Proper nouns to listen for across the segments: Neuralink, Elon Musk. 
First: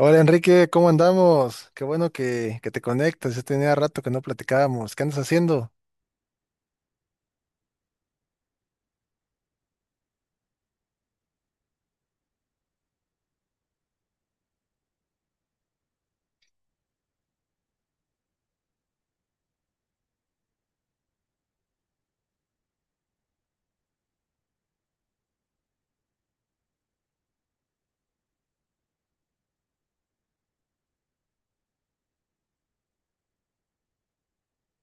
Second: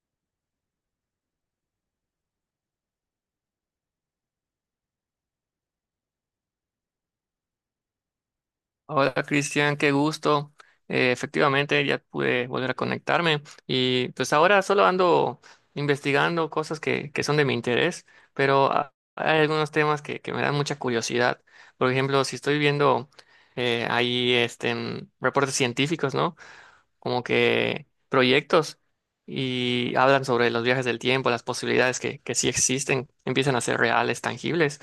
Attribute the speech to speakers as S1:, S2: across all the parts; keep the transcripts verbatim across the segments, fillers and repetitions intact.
S1: Hola Enrique, ¿cómo andamos? Qué bueno que, que te conectas, ya tenía rato que no platicábamos. ¿Qué andas haciendo?
S2: Hola Cristian, qué gusto. Eh, efectivamente ya pude volver a conectarme y pues ahora solo ando investigando cosas que, que son de mi interés, pero ha- hay algunos temas que, que me dan mucha curiosidad. Por ejemplo, si estoy viendo eh, ahí este, mm, reportes científicos, ¿no? Como que proyectos y hablan sobre los viajes del tiempo, las posibilidades que, que sí existen, empiezan a ser reales, tangibles.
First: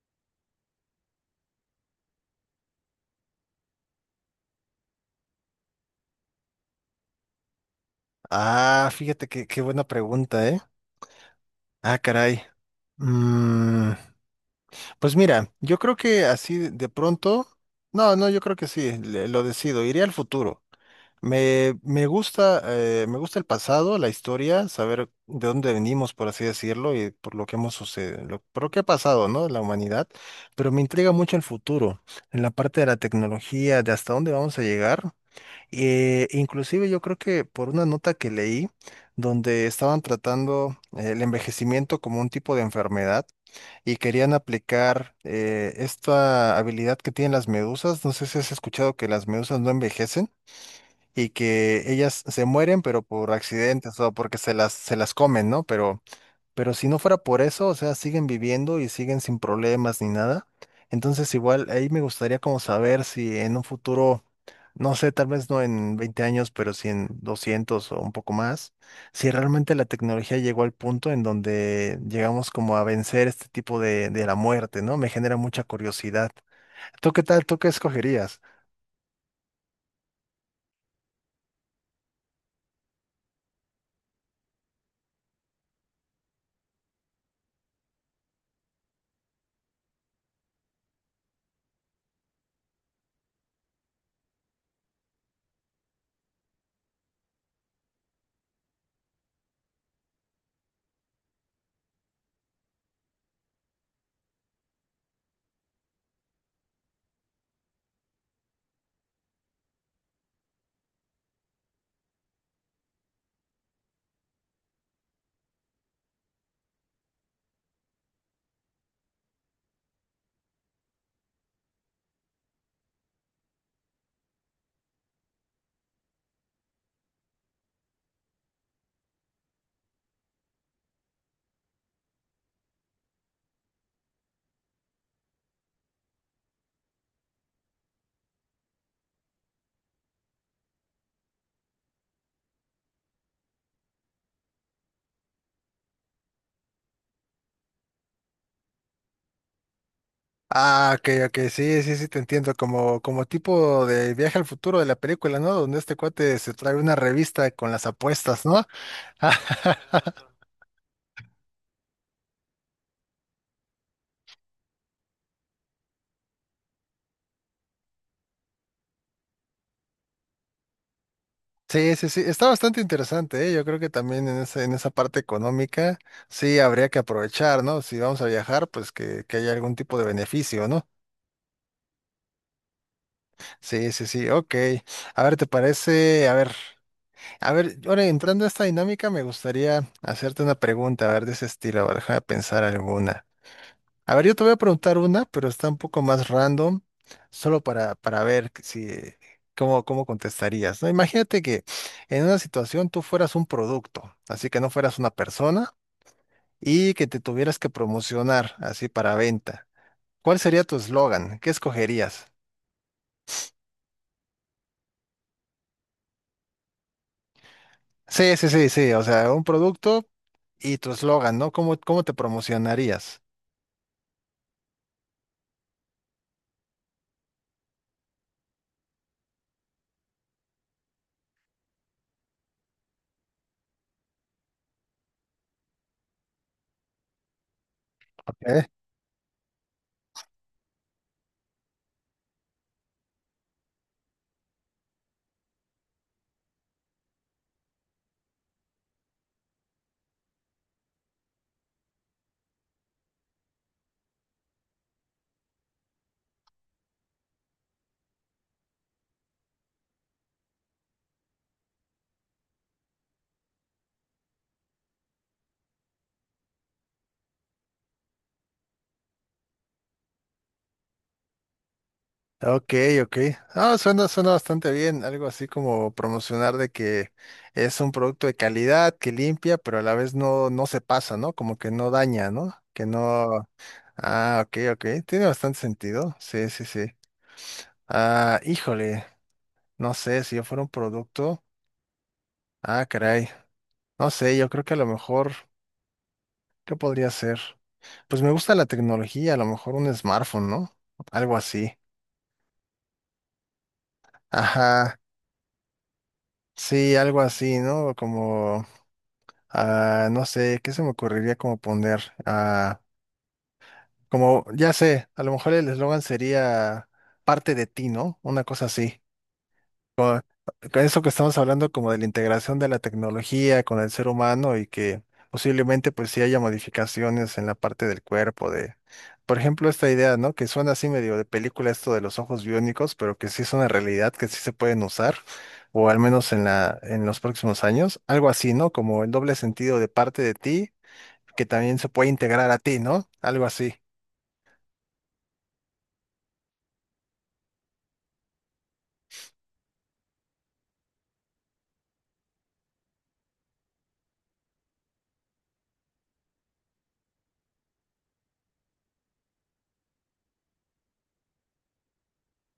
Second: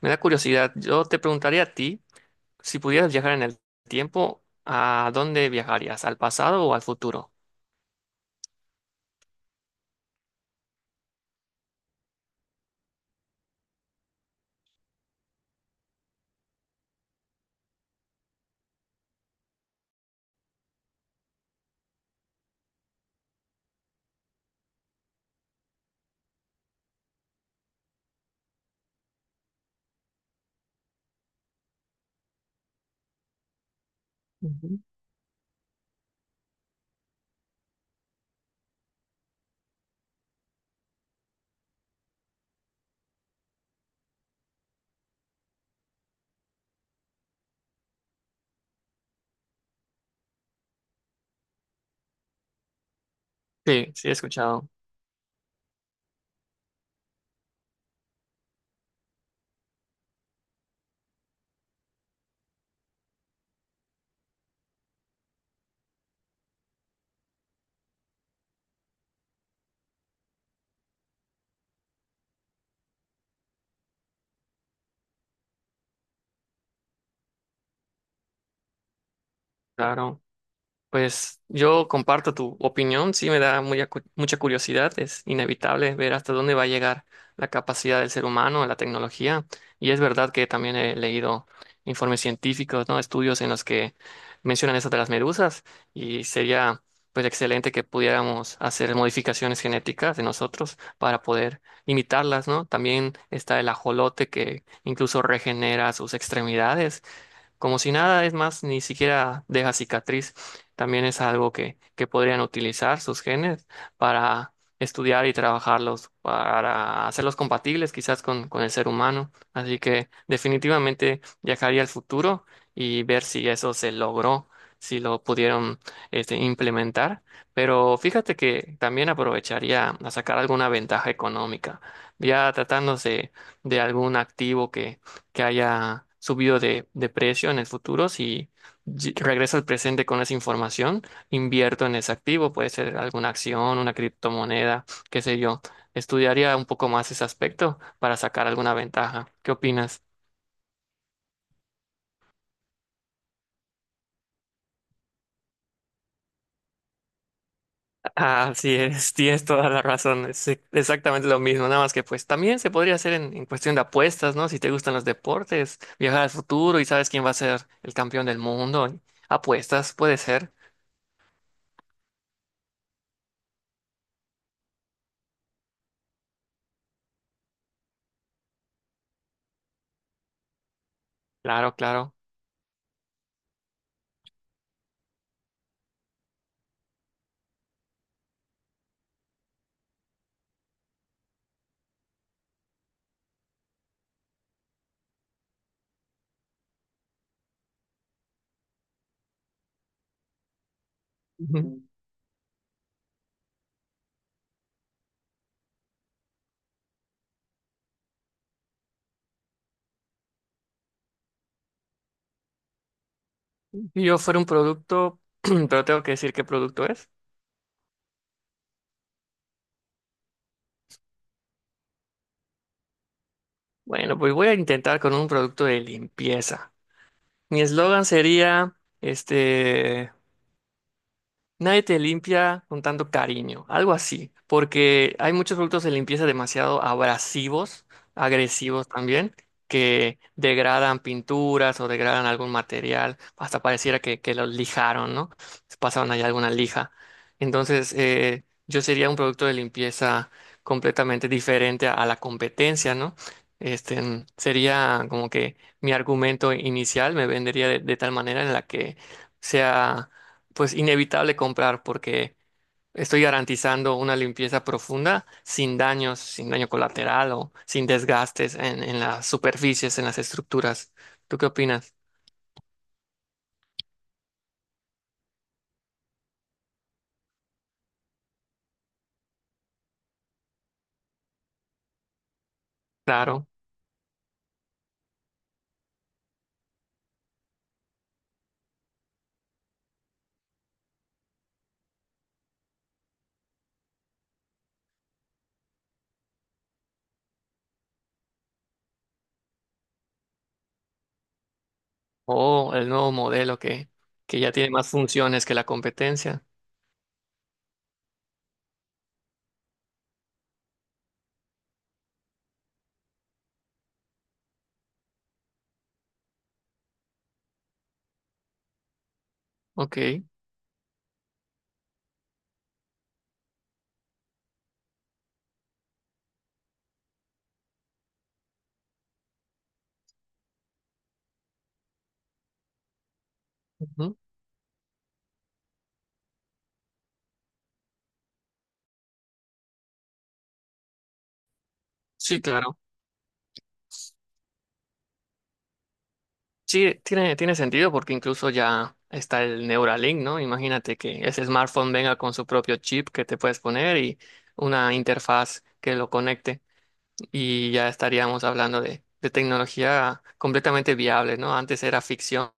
S2: Me da curiosidad. Yo te preguntaría a ti. Si pudieras viajar en el tiempo, ¿a dónde viajarías? ¿Al pasado o al futuro?
S1: Ah, fíjate que, qué buena pregunta, ¿eh? Ah, caray. Mm, pues mira, yo creo que así de de pronto, no, no, yo creo que sí, le- lo decido, iré al futuro. Me, me gusta, eh, me gusta el pasado, la historia, saber de dónde venimos, por así decirlo, y por lo que hemos sucedido, lo, por lo que ha pasado, ¿no? La humanidad, pero me intriga mucho el futuro, en la parte de la tecnología, de hasta dónde vamos a
S2: Ujú.
S1: llegar. Eh, inclusive yo creo que por una nota que leí, donde estaban tratando eh, el envejecimiento como un tipo de enfermedad y querían aplicar eh, esta habilidad que tienen las medusas, no sé si has escuchado que las medusas no envejecen y que ellas se mueren, pero por
S2: Sí,
S1: accidentes
S2: sí, he
S1: o porque se
S2: escuchado.
S1: las, se las comen, ¿no? Pero, pero si no fuera por eso, o sea, siguen viviendo y siguen sin problemas ni nada. Entonces, igual ahí me gustaría como saber si en un futuro, no sé, tal vez no en veinte años, pero si en doscientos o un poco más, si realmente la tecnología llegó al punto en donde llegamos como a vencer este tipo de, de la muerte, ¿no? Me genera mucha curiosidad. ¿Tú qué tal? ¿Tú qué escogerías?
S2: Claro. Pues yo comparto tu opinión, sí me da muy acu- mucha curiosidad, es inevitable ver hasta dónde va a llegar la capacidad del ser humano, la tecnología, y es verdad que también he leído informes científicos, ¿no? Estudios en los que mencionan eso de las medusas y sería pues excelente que pudiéramos hacer modificaciones genéticas de nosotros para poder imitarlas, ¿no? También está el ajolote que incluso regenera sus extremidades como si nada, es más, ni siquiera deja cicatriz. También es algo que, que podrían utilizar sus genes para estudiar y trabajarlos, para hacerlos compatibles quizás con, con el ser humano. Así que definitivamente viajaría al futuro y ver si eso se logró, si lo pudieron este, implementar. Pero fíjate que también aprovecharía a sacar alguna ventaja económica, ya tratándose de algún activo que que haya subido de, de precio en el futuro, si ll- regreso al presente con esa información, invierto en ese activo, puede ser alguna acción, una criptomoneda, qué sé yo. Estudiaría un poco más ese aspecto para sacar alguna ventaja. ¿Qué opinas?
S1: Ah, ok, ok, sí, sí, sí, te entiendo, como, como tipo de viaje al futuro de la película, ¿no? Donde este cuate se trae una revista con las apuestas, ¿no?
S2: Así es, tienes toda la razón. Es e- exactamente lo mismo, nada más que pues también se podría hacer en, en cuestión de apuestas, ¿no? Si te gustan los deportes, viajar al futuro y sabes quién va a ser el campeón del mundo. Apuestas, puede ser.
S1: Sí, sí, sí, está bastante interesante, ¿eh? Yo creo que también en esa, en esa parte económica sí habría que aprovechar, ¿no? Si vamos a viajar, pues que, que haya algún tipo de beneficio, ¿no?
S2: Claro, claro.
S1: Sí, sí, sí, ok. A ver, ¿te parece? A ver, a ver, ahora entrando a esta dinámica, me gustaría hacerte una pregunta, a ver, de ese estilo, a ver, déjame pensar alguna. A ver, yo te voy a preguntar una, pero está un poco más random, solo para, para ver que si, cómo, cómo contestarías, ¿no? Imagínate que en una situación tú fueras un producto, así que no fueras una persona y que te tuvieras que promocionar así para venta. ¿Cuál sería tu eslogan? ¿Qué escogerías?
S2: Si yo fuera un producto, pero tengo que decir qué producto es.
S1: Sí, sí, sí, sí, o sea, un producto y tu eslogan, ¿no? ¿Cómo, cómo te promocionarías?
S2: Bueno, pues voy a intentar con un producto de limpieza. Mi eslogan sería, este, nadie te limpia con tanto cariño, algo así, porque hay muchos productos de limpieza demasiado abrasivos,
S1: Ok.
S2: agresivos también, que degradan pinturas o degradan algún material, hasta pareciera que, que los lijaron, ¿no? Pasaron ahí alguna lija. Entonces, eh, yo sería un producto de limpieza completamente diferente a, a la competencia, ¿no? Este, mm, sería como que mi argumento inicial me vendería de de tal manera en la que sea pues inevitable comprar porque estoy garantizando una limpieza profunda sin daños, sin daño colateral o sin desgastes en, en las superficies, en las estructuras. ¿Tú qué opinas?
S1: Ok, ok. Ah, suena, suena bastante bien. Algo así como promocionar de que es un producto de calidad, que limpia, pero a la vez no, no se pasa, ¿no? Como que no daña, ¿no? Que
S2: Claro.
S1: no. Ah, ok, ok. Tiene bastante sentido. Sí, sí, sí. Ah, híjole. No sé, si yo fuera un producto. Ah, caray. No sé, yo creo que a lo mejor, ¿qué podría ser? Pues me gusta la tecnología, a lo mejor un smartphone, ¿no? Algo así.
S2: O el nuevo modelo que, que ya tiene más
S1: Ajá.
S2: funciones que la competencia.
S1: Sí, algo así, ¿no? Como. Ah, no sé, ¿qué se me ocurriría como poner? Ah, como, ya sé, a lo mejor el eslogan sería parte de ti, ¿no? Una cosa así. Con,
S2: Ok.
S1: con eso que estamos hablando como de la integración de la tecnología con el ser humano y que posiblemente pues sí haya modificaciones en la parte del cuerpo de, por ejemplo, esta idea, ¿no? Que suena así medio de película esto de los ojos biónicos, pero que sí es una realidad,
S2: Ujú.
S1: que sí se pueden usar, o al menos en la, en los próximos años. Algo así, ¿no? Como el doble sentido de parte de ti que también se puede
S2: Sí,
S1: integrar a
S2: claro.
S1: ti, ¿no? Algo así.
S2: Sí, tiene, tiene sentido porque incluso ya está el Neuralink, ¿no? Imagínate que ese smartphone venga con su propio chip que te puedes poner y una interfaz que lo conecte. Y ya estaríamos hablando de, de tecnología completamente viable, ¿no? Antes era ficción,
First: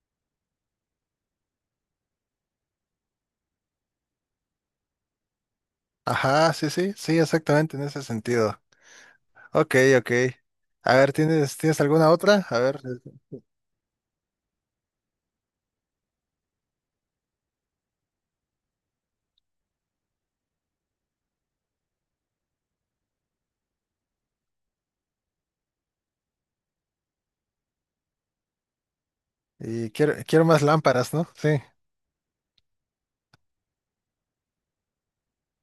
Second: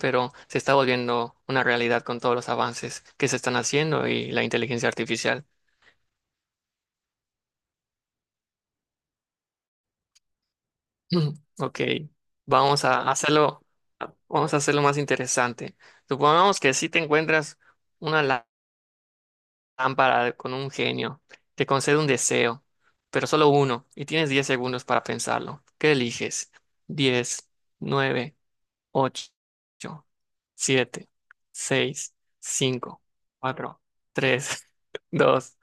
S2: pero se está volviendo una realidad con todos los avances que se están haciendo y la inteligencia artificial.
S1: Ajá, sí, sí, sí, exactamente en ese sentido. Ok, ok. A ver, ¿tienes,
S2: Ok,
S1: tienes alguna otra? A ver,
S2: vamos a hacerlo, vamos a hacerlo más interesante. Supongamos que si te encuentras una lá- lámpara de- con un genio, te concede un deseo, pero solo uno, y tienes diez segundos para pensarlo. ¿Qué eliges? Diez, nueve. Ocho,
S1: y quiero, quiero más
S2: siete,
S1: lámparas, ¿no? Sí.
S2: seis, cinco, cuatro, tres, dos,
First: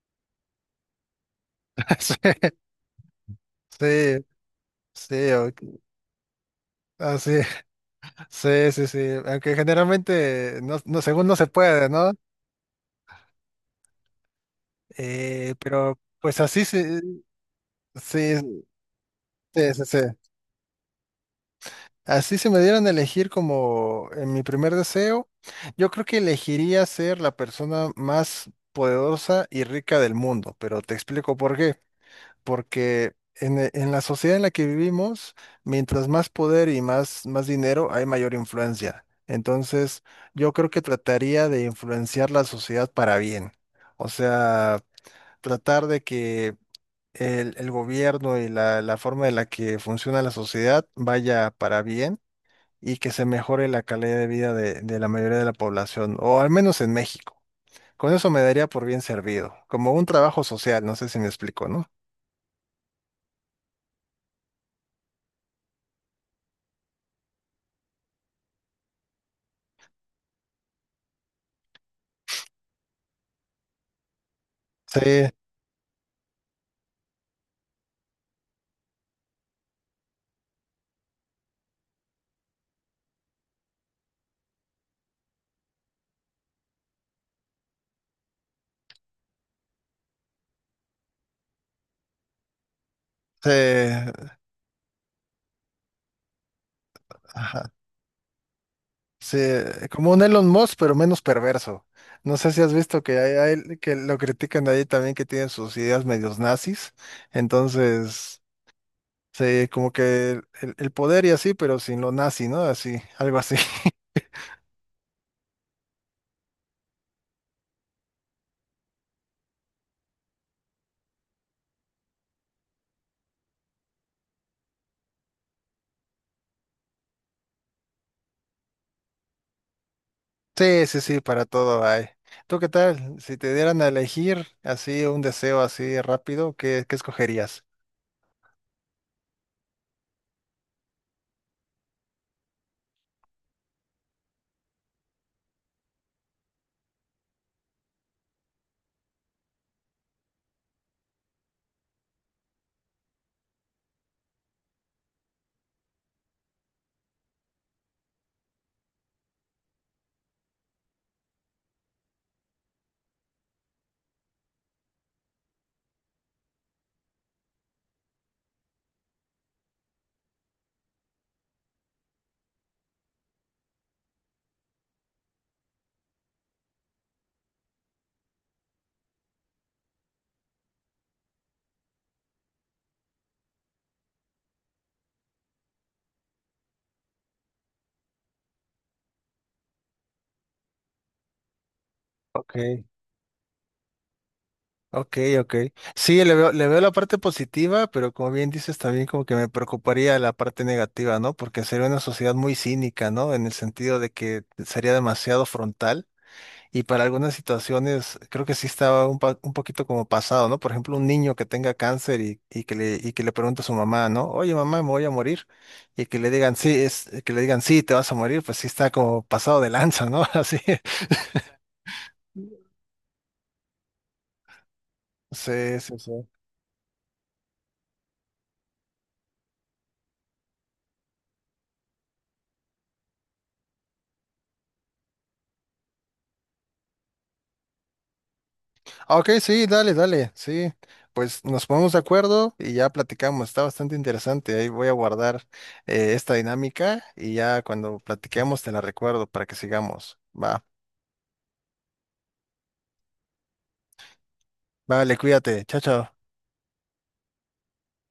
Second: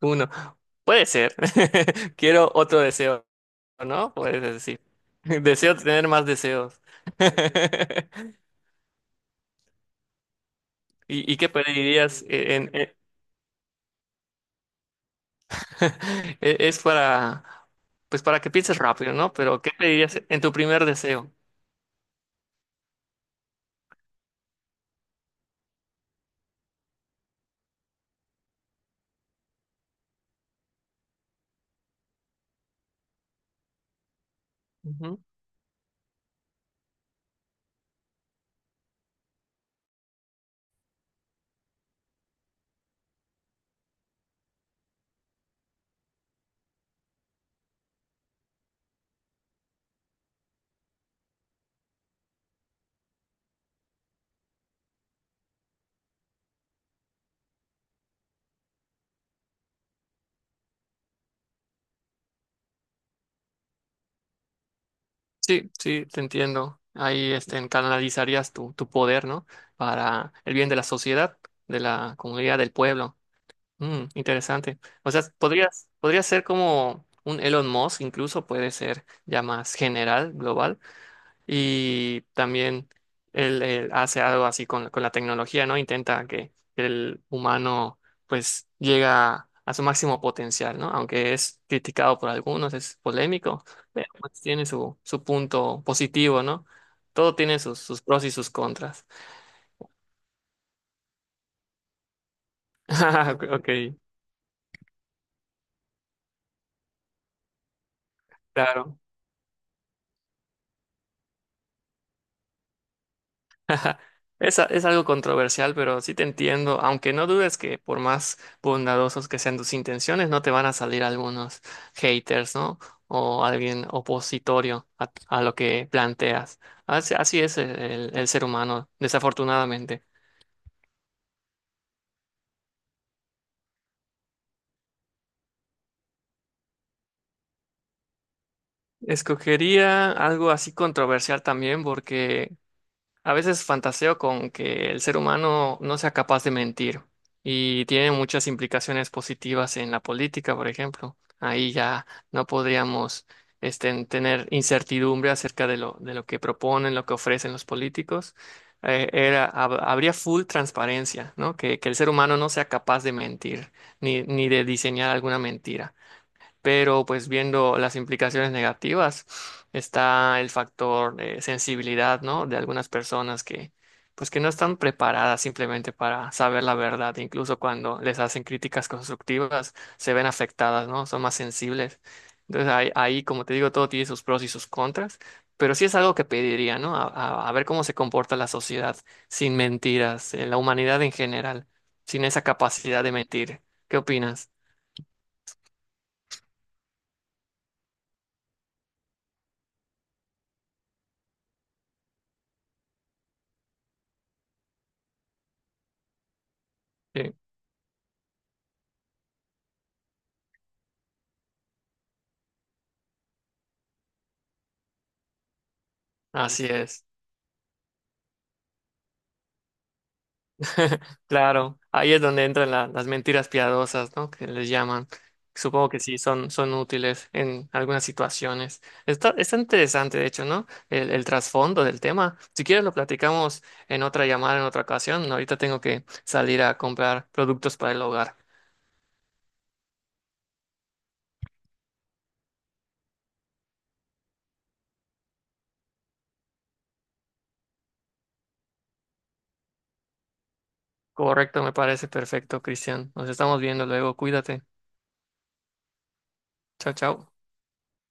S2: uno. Puede ser. Quiero otro deseo, ¿no?
S1: Sí,
S2: Puedes decir.
S1: sí, sí,
S2: Deseo
S1: o-
S2: tener más deseos.
S1: ah, sí, sí, sí, sí. Aunque generalmente, no, no, según
S2: ¿Y,
S1: no
S2: y
S1: se
S2: qué
S1: puede, ¿no?
S2: pedirías en, en-
S1: Eh, pero pues
S2: e-
S1: así sí,
S2: es para, pues para que
S1: sí,
S2: pienses rápido, ¿no?
S1: sí,
S2: Pero ¿qué
S1: sí, sí.
S2: pedirías
S1: sí.
S2: en tu primer deseo?
S1: Así si me dieran a elegir como en mi primer deseo, yo creo que elegiría ser la persona más poderosa y rica del mundo, pero te explico por qué. Porque en, e- en la sociedad en la que
S2: Ujú.
S1: vivimos, mientras más poder y más, más dinero, hay mayor influencia. Entonces, yo creo que trataría de influenciar la sociedad para bien. O sea, tratar de que el, el gobierno y la, la forma en la que funciona la sociedad vaya para bien y que se mejore la calidad de vida de, de la mayoría de la población, o al menos en México. Con eso me daría por bien servido, como un trabajo social, no sé si me explico, ¿no?
S2: Sí, sí, te entiendo. Ahí este, en- canalizarías tu, tu poder, ¿no? Para el bien de la sociedad, de la comunidad, del pueblo. Mm, interesante.
S1: Sí,
S2: O sea, podrías, podría ser como un Elon Musk, incluso puede ser ya más general, global y también él, él hace algo así con, con la tecnología, ¿no? Intenta que el humano pues llega a su máximo potencial, ¿no? Aunque es criticado por algunos, es
S1: sí,
S2: polémico, pero pues tiene su, su punto positivo, ¿no? Todo tiene
S1: ajá,
S2: sus, sus pros y sus contras.
S1: sí, como un Elon Musk, pero menos perverso. No sé si has visto que hay,
S2: Ok,
S1: hay- que lo critican ahí también que tienen sus ideas medios nazis. Entonces,
S2: claro.
S1: sí, como que el, el poder y así, pero sin lo nazi, ¿no? Así, algo así.
S2: Es, a- es algo controversial, pero sí te entiendo, aunque no dudes que por más bondadosos que sean tus intenciones, no te van a salir algunos haters, ¿no? O alguien opositorio a, a lo que planteas. Así, así es el, el- el ser humano, desafortunadamente.
S1: Sí, sí, sí, para todo hay. ¿Tú qué tal? Si te dieran a elegir así un deseo así rápido, ¿qué, qué escogerías?
S2: Escogería algo así controversial también porque a veces fantaseo con que el ser humano no sea capaz de mentir y tiene muchas implicaciones positivas en la política, por ejemplo. Ahí ya no podríamos este, tener incertidumbre acerca de lo, de lo que proponen, lo que ofrecen los políticos. Eh, era, hab- habría full transparencia, ¿no? Que, que el ser humano no sea capaz de mentir ni, ni de diseñar alguna mentira pero pues viendo las implicaciones negativas está el factor de sensibilidad, ¿no? De algunas personas que pues que no están preparadas simplemente para saber la verdad, incluso cuando les hacen críticas constructivas se ven afectadas, ¿no? Son más sensibles. Entonces ahí, ahí, como te digo, todo tiene sus pros y sus contras, pero sí es algo que pediría, ¿no? A, a- a ver cómo se comporta la sociedad sin mentiras, eh, la humanidad en general, sin esa
S1: Ok,
S2: capacidad de mentir. ¿Qué opinas?
S1: ok, ok. Sí, le veo, le veo la parte positiva, pero como bien dices, también como que me preocuparía la parte negativa, ¿no? Porque sería una sociedad muy cínica, ¿no? En el sentido de que sería demasiado frontal. Y para algunas
S2: Sí.
S1: situaciones creo que sí estaba un, pa- un poquito como pasado, ¿no? Por ejemplo, un niño que tenga cáncer y, y que le, y que le pregunte a su mamá, ¿no? Oye, mamá, me voy a morir. Y que le digan,
S2: Así
S1: sí,
S2: es.
S1: es, que le digan, sí, te vas a morir, pues sí está como pasado de lanza, ¿no? Así.
S2: Claro, ahí es donde entran la- las mentiras piadosas, ¿no? Que les llaman.
S1: Sí,
S2: Supongo
S1: sí,
S2: que
S1: sí.
S2: sí, son, son útiles en algunas situaciones. Está, está interesante, de hecho, ¿no? El, el trasfondo del tema. Si quieres, lo platicamos en otra llamada, en otra ocasión. Ahorita tengo que salir a comprar productos para el hogar.
S1: Ah, ok, sí, dale, dale, sí. Pues nos ponemos de acuerdo y ya platicamos. Está bastante interesante. Ahí voy a guardar eh, esta dinámica y ya cuando platiquemos te la recuerdo para que sigamos. Va,
S2: Correcto, me parece perfecto, Cristian. Nos estamos viendo luego. Cuídate.
S1: vale, cuídate. Chao, chao.
S2: Chao, chao.